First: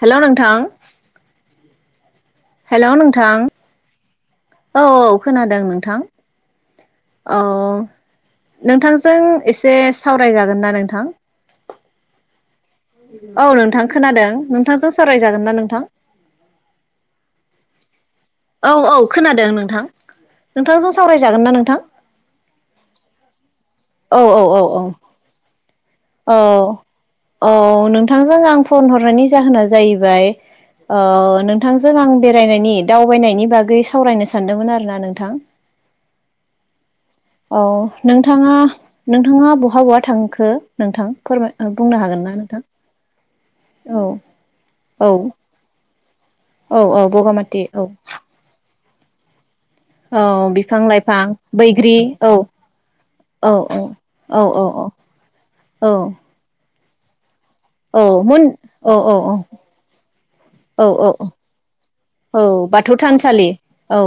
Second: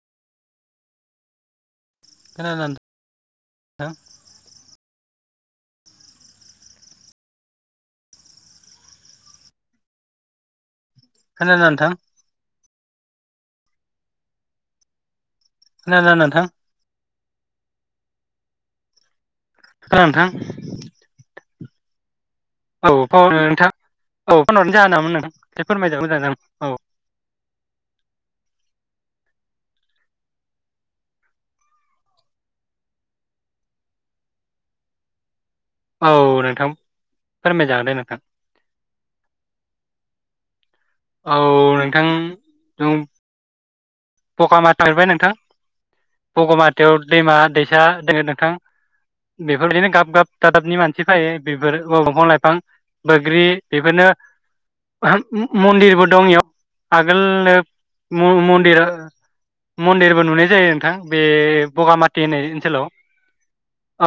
Hello नोंथां खोनादोंना hello नोंथां नोंथां औ औ खोनादों नोंथां औ नोंथांजों एसे सावरायजागोन ना नोंथां खोनदो नोंथां औ नोंथां खोनादों नोंथांजों साराय जागोन ना नोंथां नोंथां औ औ खोनादों नोंथां खोनादोंना खोनादों नोंथां नोंथांजों सावरायजागोन ना नोंथां औ फावार हो नोंथां औ फन हरनायनि जाहोना मामोन नोंथा फोरमाय जागोन जाया थां औ औ नोंथांजों आं फन हरनायनि जाहोना जाहैबाय ओ नोंथांजों आं बेरायनायनि दावबायनायनि बागै सावरायनो सानदोंमोन आरोना नोंथां औ नोंथां औ फोरमायजागोन दे नोंथां नोंथाङा नोंथाङा बहा बहा थांखो नोंथां फोरमाय ओ औ बुंनो हागोन ना नोंथां औ पखामाथा बा औ नोंथां औ बगमाथायाव औ दैमा बगामाथि दैसा औ दोङो नोंथां बेफोरबायदिनो गाब औ गाब दादाबनि बिफां मानसि लाइफां फैयो बेफोर बैग्रि दंफां औ लाइफां बोग्रि औ बेफोरनो औ औ मन्दिरबो दं इयाव आगोलनो औ मन मन्दिर अ मन्दिरबो नुनाय जायो नोंथां बे बगामाथि औ होननाय ओनसोलाव बाथौ थानसालि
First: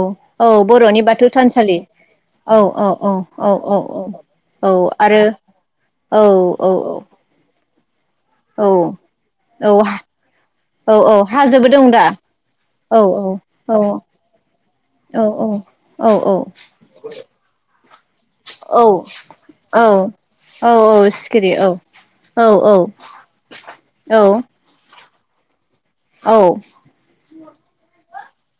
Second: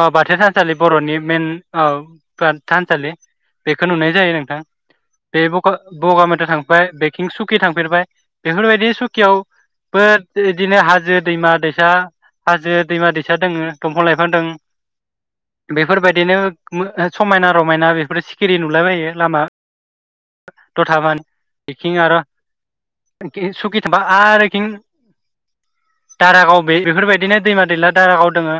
अह बाथौ औ थानसालि बरनि बाथौ मइेन थानसालि ओ औ बान औ औ थानसालि औ औ बेखौ औ नुनाय जायो नोंथां औ आरो बे बख औ बगामाथायाव औ थांबाय बेकिं सुकि थांफेरबाय औ बेफोर बादि सुखियाव औ फोरदिदिनो औ हाजो औ दैमा हाजोबो दं दैसा दा हाजो औ दैमा औ दैसा दोङो औ दंफां लाइफां दों औ औ बेफोरबायदिनो मो ओ समायना रमायना बे फोरा सिखिरि औ नुलाबायो लामा औ औ औ दथाबान सिखिरि औ बिखिं आरो औ औ खि सुखि थांबा औ आरो [inaudible] औ दारागाव बे बेफोरबायदिनो दैमा दैला दारागाव दोङो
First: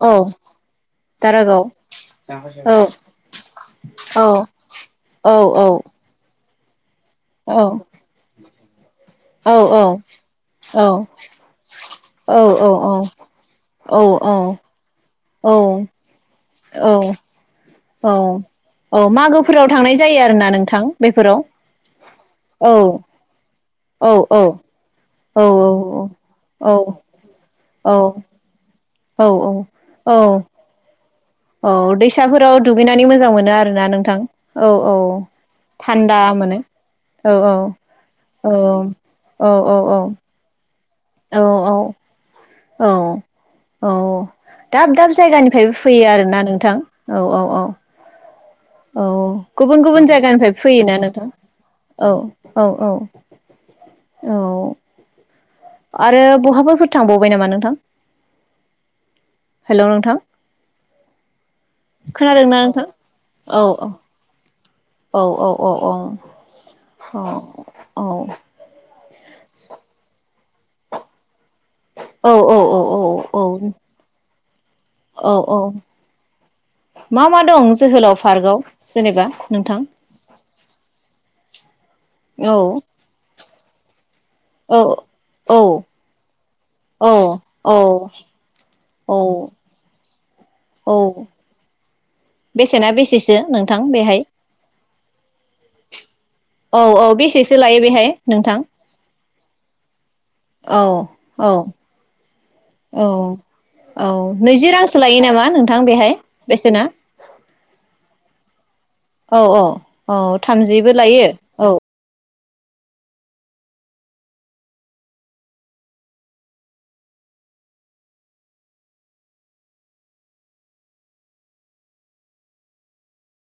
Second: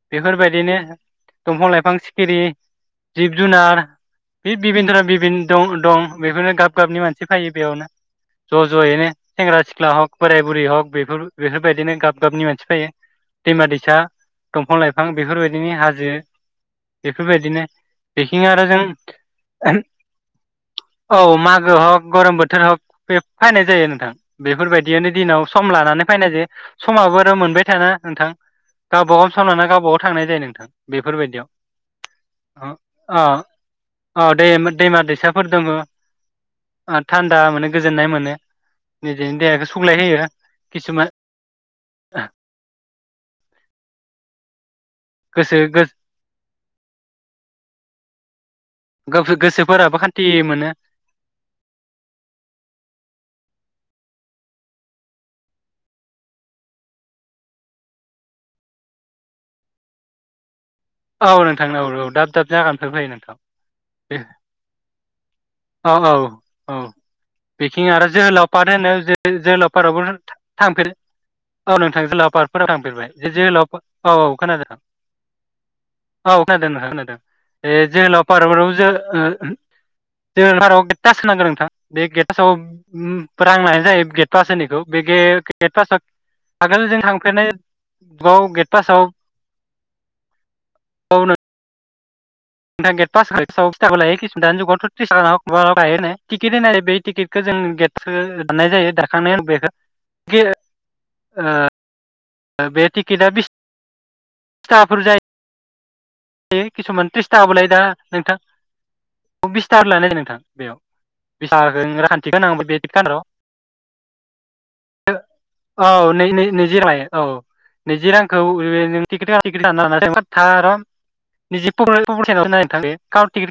औ बेफोरबायदिनो दारागाव दंफां लाइफां सिखिरि औ जिब जुनार औ बे बिभिनथरा औ बिभिन दं दं बेफोरनो गाब [unintelligible] सिफायो औ बेयावनो, ज' ज'यैनो औ सेंग्रा सिख्ला हग बोराइ बुरै हग बेफोर बायदि गाबनि मानसि फैयो दैमा दैसा औ दंफां लाइफां बेफोरबायदिनि औ हाजो बेफोरबायदिनो औ बेखिं आरो जों औ मागोफोराव थांनाय जायो आरोना नोंथां औ मागो हक गरम बोथोर बेफोराव औ हक बे फैनाय जायो औ नोंथां औ बेफोरबायदि, बेनो औ दिनाव सम लानानै फैनाय जे औ समाबो आरो मोनबाय थायाना नोंथां, औ गावबागाव सम लाना गावबाागाव औ थांनाय जायो नोंथां बे औ दैसाफोराव दुगैनानै अ मोजां मोनो आरोना नोंथां दै औ औ दैमा दैसाफोर दङ थान्दा मोनो ओ औ थान्दा मोनो औ औ औ औ सुग्लाय होयो, औ औ औ औ दाब दाब गोसो जायगानिफायबो फैयो आरोना नोंथां औ औ औ औ गुबुन गोसोफोराबो गुबुन खान्थि जायगानिफायबो मोनो फैयोना नोंथां औ औ औ औ आरो बहाबाफोर थांबावबाय नामा नोंथां हेलौ नोंथां, औ नोंथां औ औ दाब दाब जायगानिफाय फैयो नोंथां, औ औ औ बिखिं औ आरो जोहोलाव पार्क होनो [unintelligible] जोहोलाव पार्क आवबो थांफेर औ नोंथां जोहोलाव पार्कफोराव थांफेरबाय बे औ औ जोहोलाव औ औ खोनादों, औ औ औ खोनां नोंथां खोनादों मा मा दं ए जोहोलाव पार्क पार्कआव जो जेनेबा नोंथां ओ [unintelligible] तास्क होनांगौ नोंथां, ने गेद फास औ आव रां लानाय जायो, गेद फास होनो औ औ बिखौ [unintelligible] आगोल जों औ थांफेरनाय औ बुगाव गेदेर फास आव, औ औ बेसेना गेट पास बेसेसो एकस' आसि नोंथां थाखा लायो बेहाय [unintelligible] [unintelligible] थायोनो टिकेट औ होनाय जायो बेै औ टिकेटखौ बेसेसो जों लायो बेहाय गेटसो नोंथां दाननाय जायो दानखांनाय उनाव। बेखो। औ औ। बे औ टिकेटआ बिस औ नैजि थाखाफोर रांसो लायो नामा नोंथां बेहाय? बेसेना किसुमान त्रिस थाखाबोलाय दा नोंथां औ औ बिसथाबो औ लानायायो नोंथां बेयाव थामजिबो लायो बिस औ थाखाखौ राख टिकेट नौ बेकेट र' औ नै -नै- नैजि राङ औ नैजि रांखौ र' [unintelligible] [unintelligible]